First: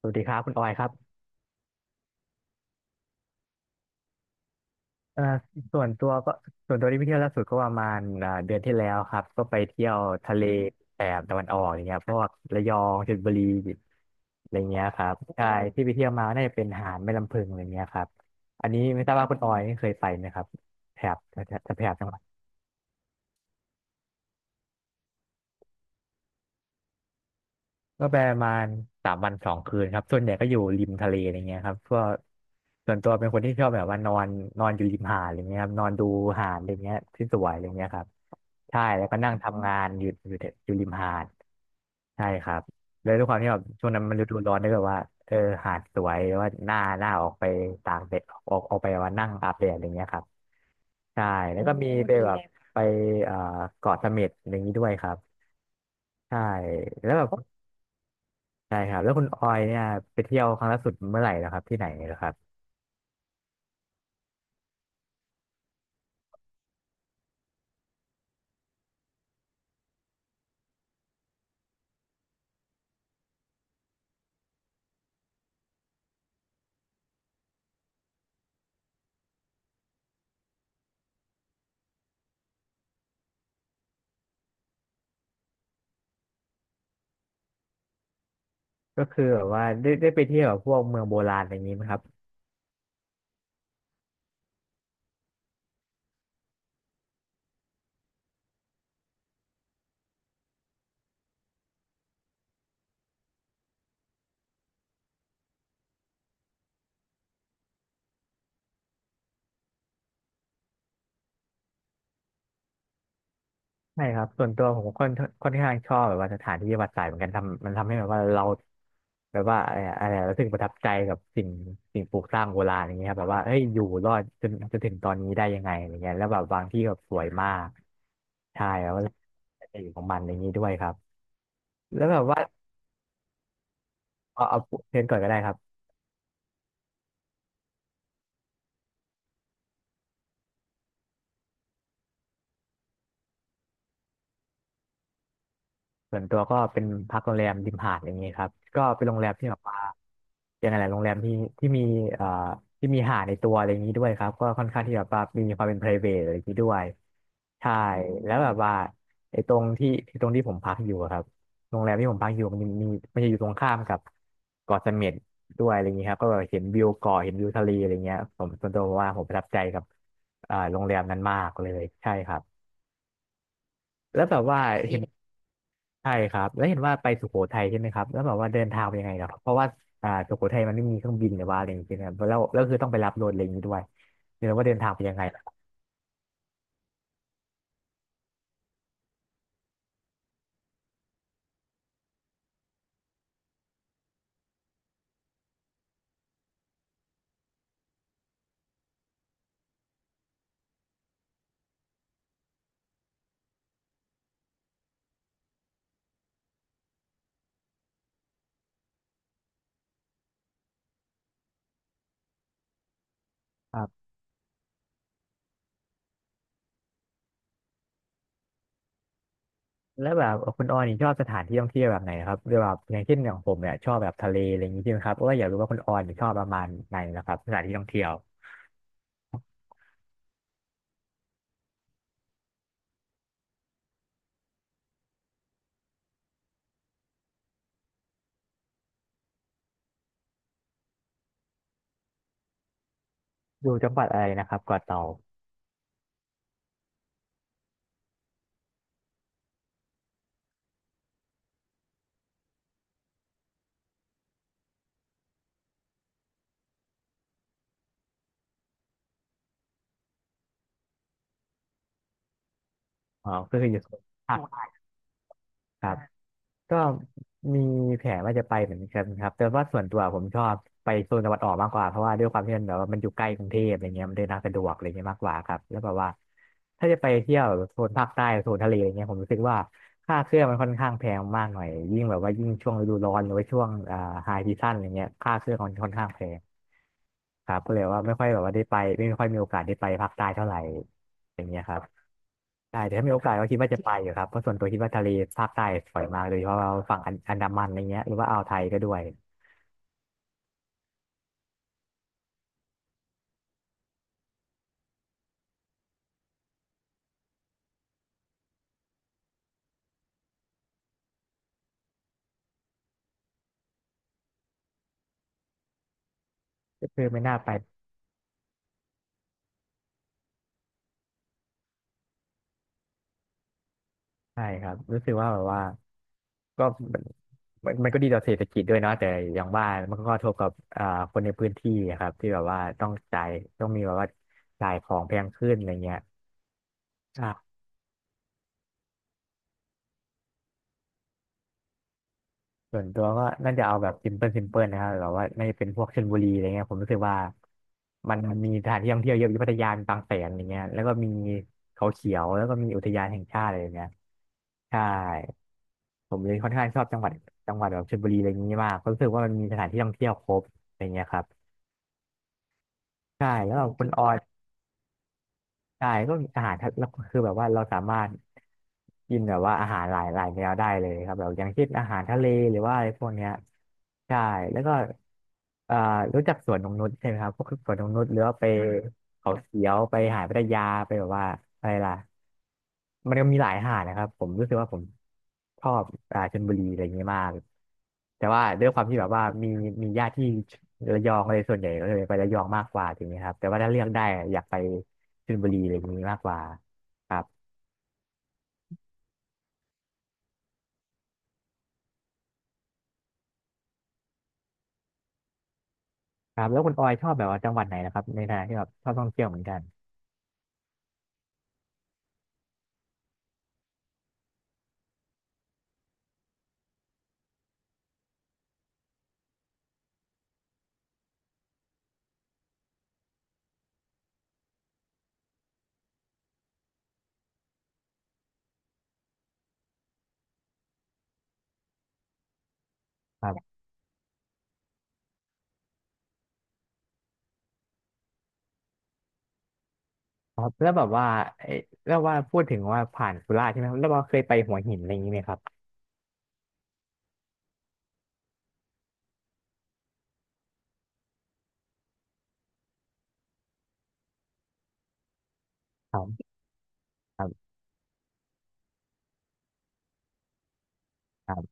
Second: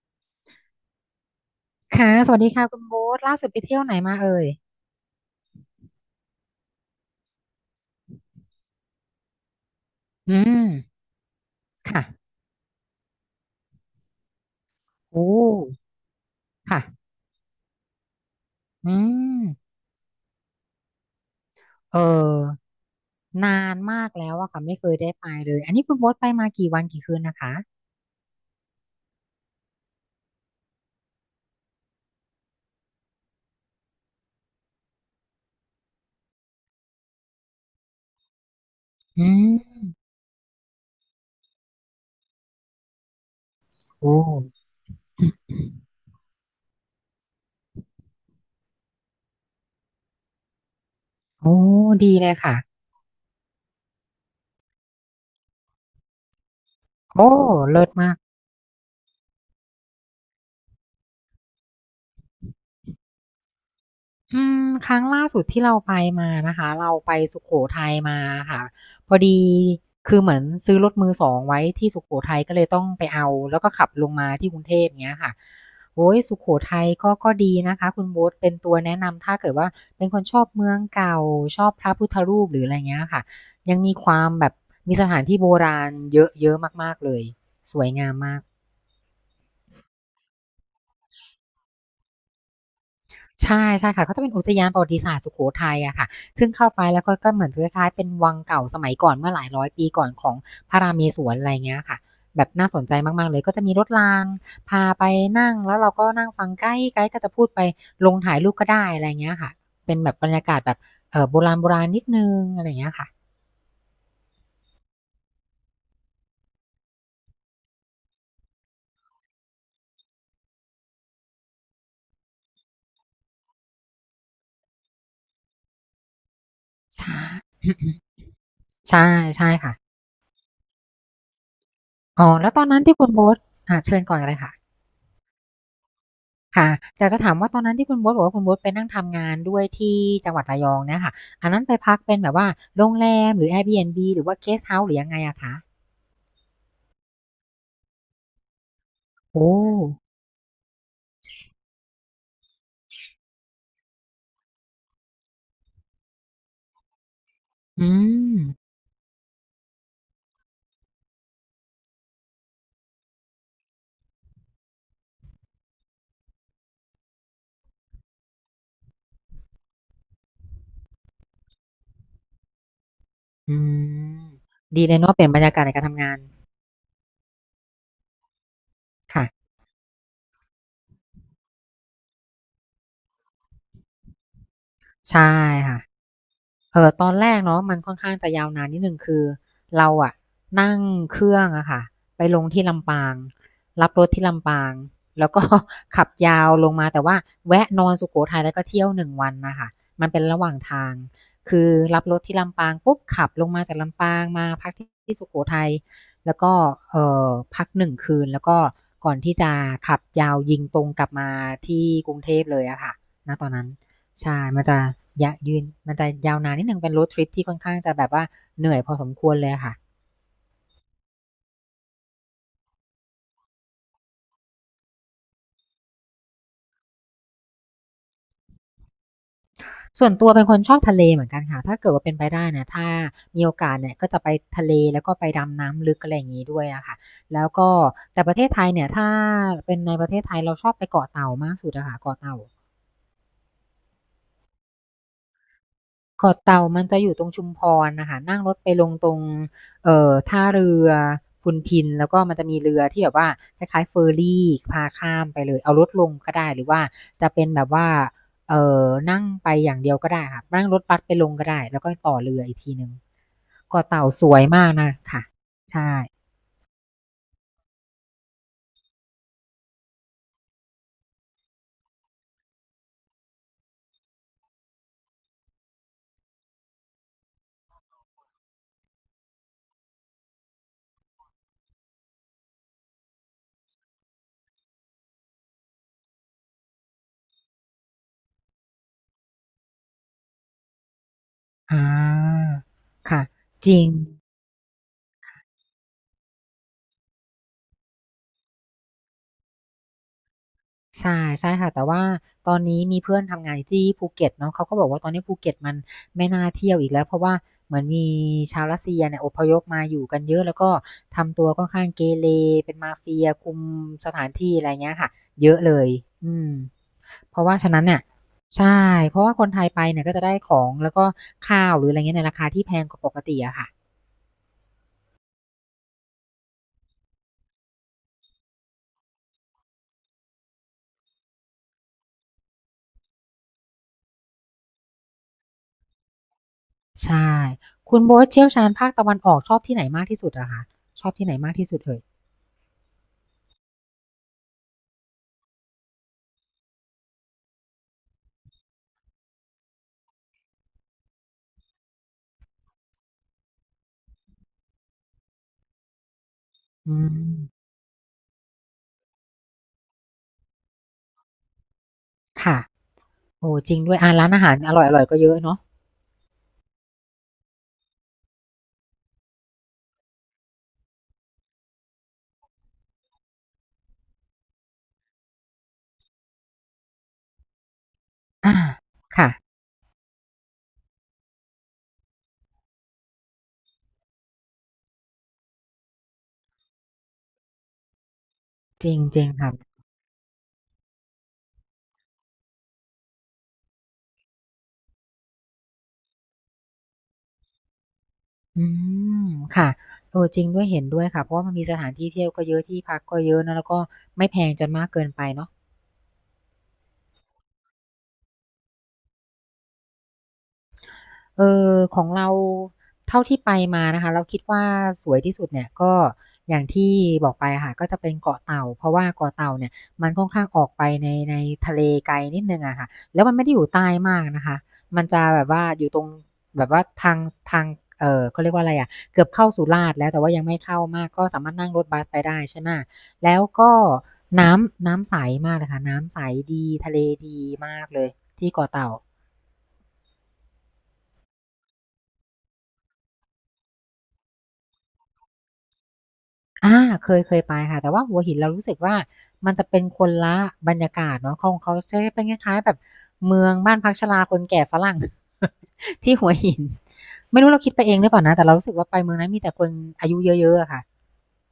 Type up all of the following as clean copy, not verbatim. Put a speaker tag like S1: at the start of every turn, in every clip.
S1: สวัสดีครับคุณออยครับ
S2: ค่ะสวัสดีค่ะคุณโบ๊ทล่าสุดไปเที่ยวไหนมาเอ่ย
S1: เอ่อส่วนตัวก็ส่วนตัวที่ไปเที่ยวล่าสุดก็ประมาณเดือนที่แล้วครับก็ไปเที่ยว
S2: อื
S1: ทะเลแถ
S2: ม
S1: บตะวันออกอย่างเงี้ย
S2: ค่ะ
S1: พวกระยองชลบุรีอะไรเงี้ยครับ
S2: โอ้
S1: ใช่ที่ไปเที่ยวมาน่าจะเป็นหาด
S2: ค่ะ
S1: แม่ลำพึงอะไรเงี้ยครับอันนี้
S2: อื
S1: ไม่ทราบว่าคุณอ
S2: ม
S1: อยนี่เคยไปไหมครับแถบแถบ
S2: เอ
S1: จังหวัด
S2: อ นานมากแล้วอะค่ะไม่เคยได้ไปเลย อันนี้คุณโบ๊ทไปมากี่วันกี่คืนนะคะ
S1: ก็ไปประมาณสามวันสองคืนครับส่วนใหญ่ก็อยู่ริมทะเลอะไรเงี้ยครับเพวกส่วนตัวเป็นคนที่ชอบแบบว่านอนนอนอยู่ริมหาดอะไรเงี้ยครับนอนดูหาดอะไรเงี้ยที่สวยอะไรเงี้ยครับ ใช่แล้วก็
S2: อื
S1: นั่งทำงา
S2: ม
S1: นอยู่แต่อยู่ริมหาดใช่ครับเลยด้วยความที่แบบช่วงนั้น
S2: โอ้
S1: มันฤดูร้อนด้วยแบบว่าเออหาดสวยแล้วว่าหน้าออกไปตากแดดออกไปว่านั่งอาบแดดอะไรเงี้ยครับใช่
S2: โอ้
S1: แล้วโอ้วก็มีไป
S2: ดี
S1: ดี
S2: เล
S1: แบ
S2: ย
S1: บเลบ
S2: ค่ะ
S1: ยไปเอ่อเกาะเสม็ดอะไรอย่างนี้ด้วยครับใช่แล้วแบ
S2: โอ้
S1: บ
S2: เลิศมาก
S1: ใช่ครับแล้วคุณออยเนี่ยไปเที่ยวครั้งล่าสุดเมื่อไหร่นะครับที่ไหนนะครับ
S2: อืมครั้งล่าสุดที่เราไปมานะคะเราไปสุโขทัยมาค่ะพอดีคือเหมือนซื้อรถมือสองไว้ที่สุโขทัยก็เลยต้องไปเอาแล้วก็ขับลงมาที่กรุงเทพเงี้ยค่ะโอ้ยสุโขทัยก็ดีนะคะคุณโบ๊ทเป็นตัวแนะนำถ้าเกิดว่าเป็นคนชอบเมืองเก่าชอบพระพุทธรูปหรืออะไรเงี้ยค่ะยังมีความแบบมีสถานที่โบราณเยอะเยอะมากๆเลยสวยงามมาก
S1: ก็คือแบบว่าได้ไปเที่ยวแบบพวกเมืองโบราณอะไรอย่างนี้ไหมครับ
S2: ใช่ใช่ค่ะเขาจะเป็นอุทยานประวัติศาสตร์สุโขทัยอะค่ะซึ่งเข้าไปแล้วก็เหมือนจะคล้ายๆเป็นวังเก่าสมัยก่อนเมื่อหลายร้อยปีก่อนของพระราเมศวรอะไรเงี้ยค่ะแบบน่าสนใจมากๆเลยก็จะมีรถรางพาไปนั่งแล้วเราก็นั่งฟังไกด์ก็จะพูดไปลงถ่ายรูปก็ได้อะไรเงี้ยค่ะเป็นแบบบรรยากาศแบบเออโบราณๆนิดนึงอะไรเงี้ยค่ะ
S1: ใช่ครับส่วนตัวผมก็ค่อนข้างชอบแบบว่าสถานที่ประวัติศาสตร์เหมือนกันทำมันทำให้แบบว่าเราแบบว่าอะไรอะอะไรอะรู้สึกประทับใจกับสิ่งปลูกสร้างโบราณอย่างเงี้ยครับแบบว่าเอ้ยอยู่รอดจนถึงตอนนี้ได้ยังไงอย่างเงี้ยแล้วแบบบางที่แบบส
S2: ใช่
S1: วยมากใช่แล้ วก็
S2: ใช่ใช่ค่ะ
S1: เอกของมันอย่างนี้ด้วยครับแล้วแบบ
S2: อ๋อ
S1: ว่า
S2: แล้วตอนนั้นที่คุณโบ๊ทอ่าเชิญก่อนเลย
S1: เอา
S2: ค่ะ
S1: เอาเชิญก่อนก็ได้ครับ
S2: ค่ะอยากจะถามว่าตอนนั้นที่คุณโบ๊ทบอกว่าคุณโบ๊ทไปนั่งทำงานด้วยที่จังหวัดระยองเนี่ยค่ะอันนั้นไปพักเป็นแบบว่าโรงแรมหรือ Airbnb หรือว่า Guest House หรือยังไงอะคะ
S1: ส่วนตัวก็เป็นพักโรงแรมริมหาดอย่างนี้ครับก็เป็นโรงแรม
S2: โอ้
S1: ที่แบบว่ายังไงแหละโรงแรมที่มีเอ่อที่มีหาดในตัวอะไรอย่างนี้ด้วยครับก็ค่อนข้างที่แบบว่ามีความเป็น private อะไรอย่างนี้ด้วยใช่
S2: อื
S1: แล้ว
S2: ม
S1: แบบว่าไอ้ตรงที่ที่ตรงที่ผมพักอยู่อะครับโรงแรมที่ผมพักอยู่มันจะอยู่ตรงข้ามกับเกาะเสม็ดด้วยอะไรอย่างนี้ครับก็แบบเห็นวิวเกาะเห็นวิวทะเลอะไรเงี้ยผมส่วนตัวว่าผมประทับใจกับเอ่าโรงแรมนั้นมากเลยใช่ครับ
S2: อืม
S1: แล้วแบบว่า
S2: ดีเล
S1: เห็
S2: ย
S1: น
S2: เนาะเปลี่ยนบรรยากาศในการทำ
S1: ใช่
S2: งาน
S1: ครับแล้วเห็นว่าไปสุโขทัยใช่ไหมครับแล้วแบบว่าเดินทางไปนยังไงเหรอครับ
S2: ค่ะ
S1: เพราะว่าสุโขทัยมันไม่มีเครื่องบินหรือว่าอะไรอย่างเงี้ยครับแล้วคือต้องไปรับรถอะไรอย่างงี้ด้วยเดี๋ยวว่าเดินทางไปนยังไง
S2: ใช่
S1: ล่ะครบ
S2: ค่ะ ตอนแรกเนาะมันค่อนข้างจะยาวนานนิดหนึ่งคือเราอะนั่งเครื่องอะค่ะไปลงที่ลำปางรับรถที่ลำปางแล้วก็ ขับยาวลงมาแต่ว่าแวะนอนสุโขทัยแล้วก็เที่ยวหนึ่งวันนะคะมันเป็นระหว่างทางคือรับรถที่ลำปางปุ๊บขับลงมาจากลำปางมาพักที่สุโขทัยแล้วก็เอ่อพักหนึ่งคืนแล้วก็ก่อนที่จะขับยาวยิงตรงกลับมาที่กรุงเทพเลยอะค่ะณตอนนั้น
S1: ครับ
S2: ใช่มันจะยะยืนมันจะยาวนานนิดหนึ่งเป็น road trip ที่ค่อนข้างจะแบบว่าเหนื่อยพอสมควรค่ะ
S1: แล้วแบบคุณออยนี่ชอบสถานที่ท่องเที่ยวแบบไหนครับหรือแบบอย่างเช่นอย่างผมเนี่ยชอบแบบทะเลอะไรอย่างงี้ใช่ไหมครับเพราะว่าอยากรู้ว่าคุณออยนี่ชอบประมาณไหนนะครับสถานที่ท่องเที่ยว
S2: ส่วนตัวเป็นคนชอบทะเลเหมือนกันค่ะถ้าเกิดว่าเป็นไปได้นะถ้ามีโอกาสเนี่ยก็จะไปทะเลแล้วก็ไปดำน้ำลึกอะไรอย่างนี้ด้วยอะค่ะแล้วก็แต่ประเทศไทยเนี่ยถ้าเป็นในประเทศไทยเราชอบไปเกาะเต่ามากสุดอะค่ะเกาะเต่า
S1: อยู่จังหวัดอะไรนะครับเกาะเต่า
S2: เกาะเต่ามันจะอยู่ตรงชุมพรนะคะนั่งรถไปลงตรงท่าเรือพุนพินแล้วก็มันจะมีเรือที่แบบว่าคล้ายคลายเฟอร์รี่พาข้ามไปเลยเอารถลงก็ได้หรือว่าจะเป็นแบบว่าเอ่อนั่งไปอย่างเดียวก็ได้ค่ะนั่งรถบัสไปลงก็ได้แล้วก็ต่อเรืออีกทีหนึ่ง
S1: อ๋อก็คืออยู่
S2: เกาะ
S1: สุโ
S2: เต่าส
S1: ข
S2: วย
S1: ทั
S2: มา
S1: ย
S2: กนะค่ะ
S1: ครั
S2: ใช่
S1: บ ก็มีแผนว่าจะไปเหมือนกันครับแต่ว่าส่วนตัวผมชอบไปโซนตะวันออกมากกว่าเพราะว่าด้วยความที่มันแบบว่ามันอยู่ใกล้กรุงเทพอะไรเงี้ยมันเดินทางสะดวกอะไรเงี้ยมากกว่าครับแล้วแบบว่าถ้าจะไปเที่ยวโซนภาคใต้โซนทะเลอะไรเงี้ยผมรู้สึกว่าค่าเครื่องมันค่อนข้างแพงมากหน่อยยิ่งแบบว่ายิ่งช่วงฤดูร้อนหรือว่าช่วงไฮซีซั่นอะไรเงี้ยค่าเครื่องมันค่อนข้างแพง ครับก็เลยว่าไม่ค่อยแบบว่าได้ไปไม่ค่อยมีโอกาสได้ไปภาคใต้เท่าไหร่อย่างเงี้ยครั
S2: อา
S1: บใช่แต่ถ้ามีโอ
S2: ค่ะ
S1: กาสก็คิด
S2: จ
S1: ว่าจะ
S2: ริ
S1: ไป
S2: ง
S1: อยู่ครับเพราะส่วนตัวคิดว่าทะเลภาคใต้สวยมากโดยเฉพาะว่าฝั่งอันดามันอะไรเงี้ยหรือว่าอ่าวไทยก็ด้วย
S2: ใช่ใช่ค่ะแต่ว่าตอนนี้มีเพื่อนทำงานอยู่ที่ภูเก็ตเนาะเขาก็บอกว่าตอนนี้ภูเก็ตมันไม่น่าเที่ยวอีกแล้วเพราะว่าเหมือนมีชาวรัสเซียเนี่ยอพยพมาอยู่กันเยอะแล้วก็ทำตัวค่อนข้างเกเรเป็นมาเฟียคุมสถานที่อะไรเงี้ยค่ะเยอะเลยอืม
S1: ก็คือไม่น่า
S2: เพราะ
S1: ไป
S2: ว่าฉะนั้นเนี่ยใช่เพราะว่าคนไทยไปเนี่ยก็จะได้ของแล้วก็ข้าวหรืออะไรเงี้ยในราคาที่แพงกว่าปกติอะค่ะ
S1: ใช่ครับรู้สึกว่าแบบว่าก็มมันก็ดีต่อเศรษฐกิจด้วยเนาะแต่อย่างว่ามันก็กระทบกับคนในพื้นที่อะครับที่แบบว่าต้องจ่ายต้องมีแบบว่าจ่ายของแพงขึ้นอะไรเงี้ย
S2: ใช่คุณโบ๊ทเชี่ยวชาญภาคตะวันออกชอบที่ไหนมากที่สุดอะคะชอบที่ไหนมากที่สุดเอ่ย
S1: ส่วนตัวก็น่าจะเอาแบบซิมเพิลนะครับแบบว่าน่าจะเป็นพวกชลบุรีอะไรเงี้ยผมรู้สึกว่ามันมีสถานที่ท่องเที่ยวเยอะอยู่พัทยามีบางแสนอย่างเงี้ยแล้วก็มีเขาเขียวแล้วก็มีอุทยานแห่งชาติอะไรอย่างเงี้ยใช่ผมเลยค่อนข้างชอบ
S2: อื
S1: จังหวัดจังหวั
S2: ม
S1: ดแบบชลบุรีอะไรอย่างงี้มากเพราะรู้สึกว่ามันมีสถานที่ท่องเที่ยวครบอะไรเงี้ยครับ
S2: ค่ะ
S1: ใช่
S2: โอ้
S1: แล้วก็
S2: จริง
S1: คุณ
S2: ด้ว
S1: อ
S2: ย
S1: อ
S2: อ่า
S1: ย
S2: ร้านอาหารอร่อยๆก็เยอะเนาะ
S1: ใช่ก็อาหารทะแล้วคือแบบว่าเราสามารถกินแบบว่าอาหารหลายหลายแนวได้เลยครับแบบอย่างเช่นอาหารทะเลหรือว่าอะไรพวกเนี้ยใช่แล้วก็เอ่อรู้จักสวนนงนุชใช่ไหมครับพวกสวนนงนุชหรือว่าไป
S2: อาค่ะ
S1: เขาเขียวไปหาดพัทยาไปแบบว่าอะไรล่ะมันก็มีหลายหาดนะครับผมรู้สึกว่าผมชอบชลบุรีอะไรอย่างเงี้ยมากแต่ว่าด้วยความ
S2: จริ
S1: ที่
S2: ง
S1: แบบ
S2: จ
S1: ว่า
S2: ริง
S1: มี
S2: ค่ะ
S1: มีญาติที่ระยองเลยส่วนใหญ่ก็เลยไประยองมากกว่าอย่างเงี้ยครับแต่ว่าถ้าเลือกได้อยากไป ชลบุรีอะไรพวกนี้มากกว่าครับ
S2: อืมค่ะเออจริงด้วยเห็นด้วยค่ะเพราะว่ามันมีสถานที่เที่ยวก็เยอะที่พักก็เยอะนะแล้วก็ไม่แพงจนมากเกินไปเนาะ
S1: ครับแล้วคุณออยชอบแบบว่าจังหวัดไหนนะครับในฐานะที่แบบชอบท่องเที่ยวเหมือนกัน
S2: เออของเราเท่าที่ไปมานะคะเราคิดว่าสวยที่สุดเนี่ยก็อย่างที่บอกไปอะค่ะก็จะเป็นเกาะเต่าเพราะว่าเกาะเต่าเนี่ยมันค่อนข้างออกไปในทะเลไกลนิดนึงอะค่ะแล้วมันไม่ได้อยู่ใต้มากนะคะมันจะแบบว่าอยู่ตรงแบบว่าทางทางเออเขาเรียกว่าอะไรอะเกือบเข้าสุราษฎร์แล้วแต่ว่ายังไม่เข้ามากก็สามารถนั่งรถบัสไปได้ใช่ไหม
S1: ค
S2: แล้ว
S1: รับ
S2: ก็น้ำใสมากเลยค่ะน้ำใสดีทะเลดีมากเลยที่เกาะเต่า
S1: ครับแล้วแบบว่าเอ้แล้วว่าพูดถึงว่าผ่านสุราษฎร์ใช่ไหมครับแล้วว่าเคยไปหัวหินอะไรอย่างนี้ไหมครับ
S2: อาเคยเคยไปค่ะแต่ว่าหัวหินเรารู้สึกว่ามันจะเป็นคนละบรรยากาศเนาะของเขาจะเป็นคล้ายๆแบบเมืองบ้านพักชราคนแก่ฝรั่ง
S1: ครั
S2: ที่หัว
S1: บ
S2: หิน
S1: คร
S2: ไม่รู้เราคิดไปเองหรือเปล่านะแต่เรารู้สึกว่าไปเมืองนั้นมีแต่คนอายุเยอะๆอะค่ะ
S1: ับ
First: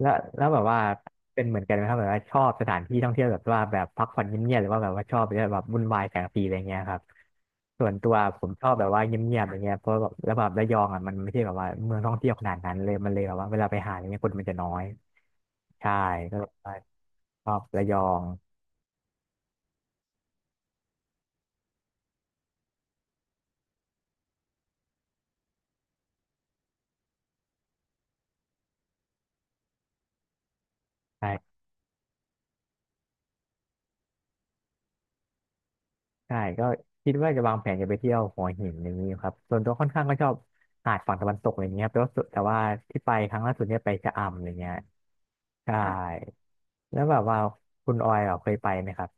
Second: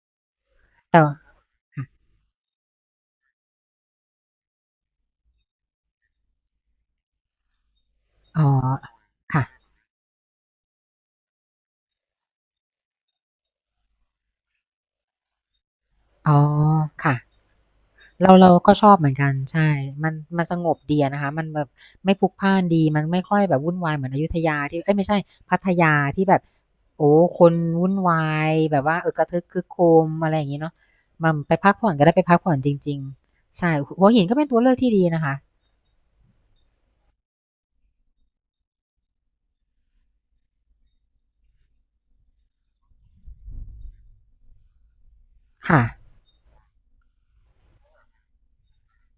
S1: แล้วแบบว่า
S2: แต่ว่า
S1: เป็นเหมือนกันไหม
S2: ค่ะ
S1: ครับแบบว่าชอบสถานที่ท่องเที่ยวแบบว่าแบบพักผ่อนเงียบๆหรือว่าแบบว่าชอบแบบวุ่นวายแสงสีอะไรเงี้ยครับส่วนตัวผ
S2: อ๋อ
S1: มชอบแบบว่าเงียบ
S2: ค่ะ
S1: ๆอะไรเงี้ยเพราะแบบแล้วแบบระยองอ่ะมันไม่ใช่แบบว่าเมืองท่องเที่ยวขนาดนั้นเลยมันเลยแบบว่าเวลาไปหาอะไรเงี้ยคนมันจะน้อยใช่ก็
S2: อ๋อ
S1: เลยว่า
S2: ค่ะ
S1: ชอบระยอง
S2: เราก็ชอบเหมือนกันใช่มันสงบดีอะนะคะมันแบบไม่พลุกพล่านดี มันไม่ค่อยแบบวุ่นวายเหมือนอยุธยาที่เอ้ยไม่ใช่พัทยาที่แบบโอ้คนวุ่นวายแบบว่ากระทึกครึกโครมอะไรอย่างงี้เนาะ
S1: ใช่
S2: มันไปพักผ่อนก็ได้ไปพักผ่อนจริงๆใช่หัวหินก็เป็นตัวเลือกที่ดีนะคะ
S1: ใช่ก็คิดว่าจะวางแผนจะไปเที่ยวหัวหินอย่างนี้ครับส่วนตัวค่อนข้างก็ชอบหาดฝั่งตะวันตกอะไรเงี้ยครับแต่ว่าที่ไปครั้งล่าสุดเนี่ยไปชะอำอะไรเงี้ยใช่
S2: ค่ะ
S1: แล้วแบบว่าคุณออยแบบเคยไปไหมครับ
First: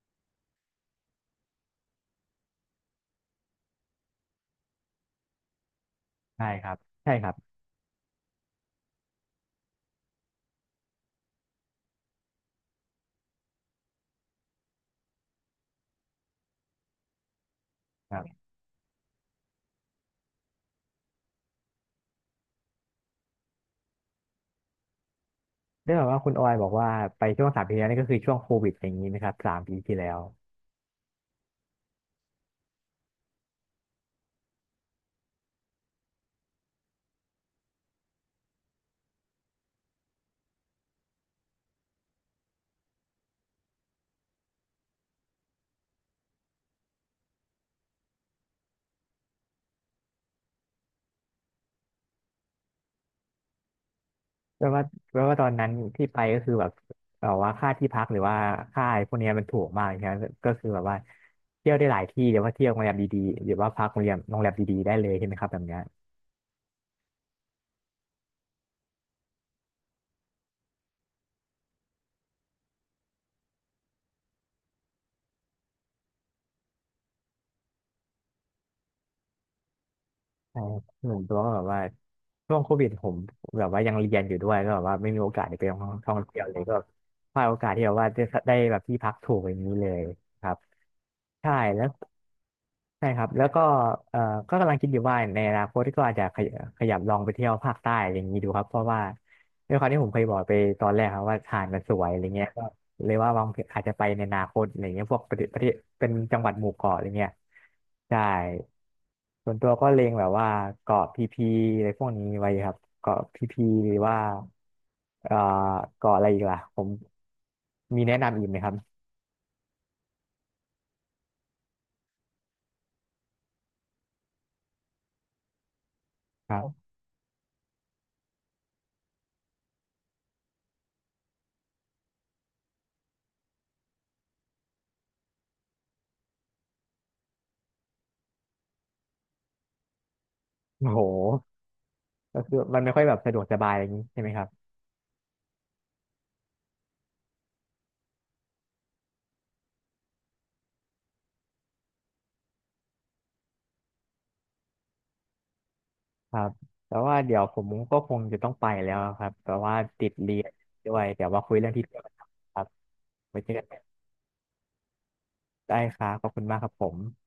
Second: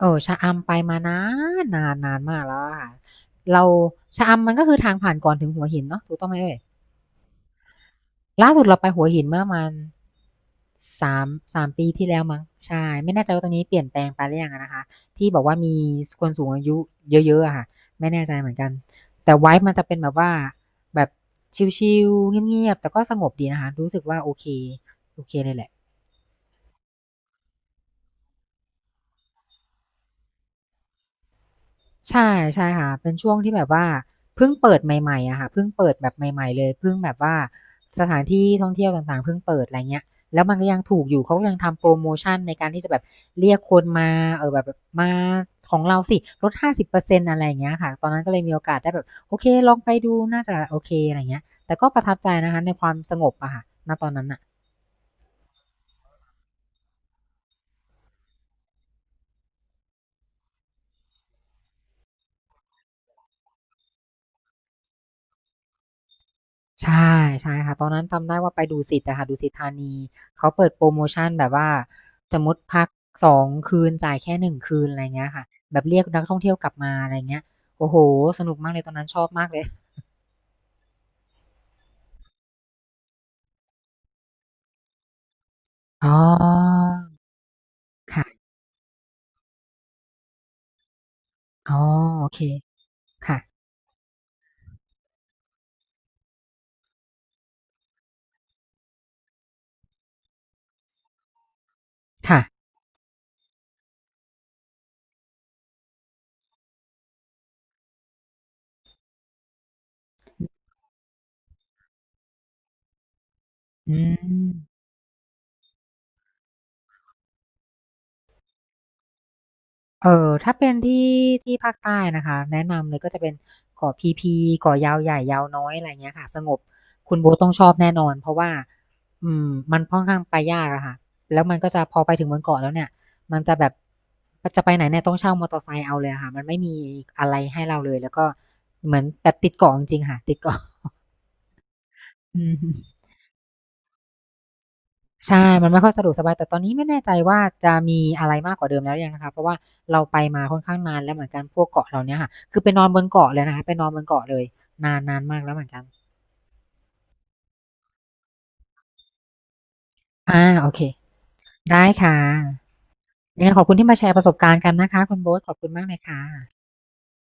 S2: ชะอำไปมานานนานนานมากแล้วอะค่ะเราชะอำมันก็คือทางผ่านก่อนถึงหัวหินเนาะถูกต้องไหม
S1: ใช่
S2: เอ่ย
S1: ครับใช่ครับ
S2: ล่าสุดเราไปหัวหินเมื่อมานสามสามปีที่แล้วมั้งใช่ไม่แน่ใจว่าตรงนี้เปลี่ยนแปลงไปหรือยังอะนะคะที่บอกว่ามีคนสูงอายุเยอะๆอะค่ะไม่
S1: ครั
S2: แน่ใจ
S1: บ
S2: เหมือนกันแต่ไว้มันจะเป็นแบบว่าแบบชิลๆเงียบๆแต่ก็สงบดีนะคะรู้สึกว่าโอเคโอเคเลยแหละ
S1: ได้แบบว่าคุณออยบอกว่าไปช่วงสามปีที่แล้วนี่ก็คือช่วงโควิดอย่างนี้ไหมครับสามปีที่แล้ว
S2: ใช่ใช่ค่ะเป็นช่วงที่แบบว่าเพิ่งเปิดใหม่ๆอะค่ะเพิ่งเปิดแบบใหม่ๆเลยเพิ่งแบบว่าสถานที่ท่องเที่ยวต่างๆเพิ่งเปิดอะไรเงี้ยแล้วมันก็ยังถูกอยู่เขาก็ยังทำโพรโมชันในการที่จะแบบเรียกคนมาแบบมาของเราสิลด50%อร์เซ็นต์อะไรอย่างเงี้ยค่ะตอนนั้นก็เลยมีโอกาสได้แบบโอเคลองไปดูน่าจะโอเคอะไรเงี้ยแต่ก็ประทับใจนะคะในความสงบอะค่ะณตอนนั้นน่ะ
S1: แปลว่าแปลว่าตอนนั้นที่ไปก็คือแบบแบบว่าค่าที่พักหรือว่าค่าพวกเนี้ยมันถูกมากใช่ไหมก็คือแบบว่าเที่ยวได้หลายที่เดี๋ยวว่าเที่ยวโรงแรมดีๆเดี๋ยวว่าพักโรงแรมดีๆได้เลยใช่ไหมครับแบบเนี้ย
S2: ใช่ใช่ค่ะตอนนั้นจำได้ว่าไปดุสิตอะค่ะดุสิตธานีเขาเปิดโพรโมชันแบบว่าสมมุติพัก2 คืนจ่ายแค่1 คืนอะไรเงี้ยค่ะแบบเรียกนักท่องเที่ยวกลับมาอะไรเงี้ยโอ้โฮสนุกมากเลยตอนนั้นชอบมากเลย
S1: ใช่ครับหนึ่งตัวก็แบบว่าช่วงโควิดผมแบบว่ายังเรียนอยู่ด้วยก็แบบว่าไม่มีโอกาสได้ไป
S2: อ๋
S1: ท่อ
S2: อ
S1: งเที่ยวเลยก็พลาดโอกาสที่แบบว่าจะ
S2: ค่ะ
S1: ได้แบบที่พักถูกอย่างนี้เลยครับใช่
S2: อ๋อ
S1: แล้ว
S2: โอเค
S1: ใช่ครับ
S2: ค่ะ
S1: แล้วก็เอ่อก็กำลังคิดอยู่ว่าในอนาคตก็อาจจะขยขยับลองไปเที่ยวภาคใต้ออย่างนี้ดูครับเพราะว่าด้วยความที่ผมเคยบอกไปตอนแรกครับว่าหาดมันสวยอะไร
S2: ค่ะ
S1: เงี้ยก็เลยว่าวางแผนอาจจะไปในอนาคตอะไรเงี้ยพวกประเทศเป็นจังหวัดหมู่เกาะอะไรเงี้ยใช่ส่วนตัวก็เล็งแบบว่าเกาะพีพีอะไรพวกนี้ไว้ครับเกาะพีพีห
S2: อื
S1: รือ
S2: ม
S1: ว่าเอ่อเกาะอะไรอีกล่ะผมมีแนะนำอีกไหมครับ
S2: ถ้าเป็นที่ที่ภาคใต้นะคะแนะนำเลยก็จะเป็นเกาะพีพีเกาะยาวใหญ่ยาวน้อยอะไรอย่างเงี้ยค่ะสง
S1: ครั
S2: บ
S1: บ
S2: คุณโบ๊ทต้องชอบแน่นอนเพราะว่าอืมมันค่อนข้างไปยากอะค่ะแล้วมันก็จะพอไปถึงบนเกาะแล้วเนี่ยมันจะแบบจะไปไหนเนี่ยต้องเช่ามอเตอร์ไซค์เอาเลยอะค่ะมันไม่มีอะไรให้เราเลยแล้วก็เหมือนแบบติดเกาะจริงๆค่ะติดเกาะ
S1: โอ้โห ก็
S2: อื
S1: คือมันไม่
S2: ม
S1: ค่อยแบบสะดวกสบายอะไรอย่างนี้ใช่ไหมครับ
S2: ใช่มันไม่ค่อยสะดวกสบายแต่ตอนนี้ไม่แน่ใจว่าจะมีอะไรมากกว่าเดิมแล้วหรือยังนะคะเพราะว่าเราไปมาค่อนข้างนานแล้วเหมือนกันพวกเกาะเหล่าเนี้ยค่ะคือไปนอนบนเกาะเลยนะคะไปนอนบนเกาะเลย
S1: ครับแต่ว่าเดี๋ยวผมก็คงจะต้องไปแล้วครับแต่ว่าติดเรี
S2: อา
S1: ยน
S2: โอเค
S1: ด้วยเดี๋ยวมาคุยเรื่อง
S2: ได้
S1: ที่เรียนกัน
S2: ค่ะ
S1: ครับไว้
S2: ยัง
S1: เจ
S2: ไง
S1: อ
S2: ขอบคุ
S1: กั
S2: ณ
S1: น
S2: ที่มาแชร์ประสบการณ์กันนะคะคุณโบ๊ทขอบคุณ
S1: ได้
S2: มากเล
S1: ค
S2: ย
S1: รับ
S2: ค่ะ
S1: ขอบคุณมากครับผม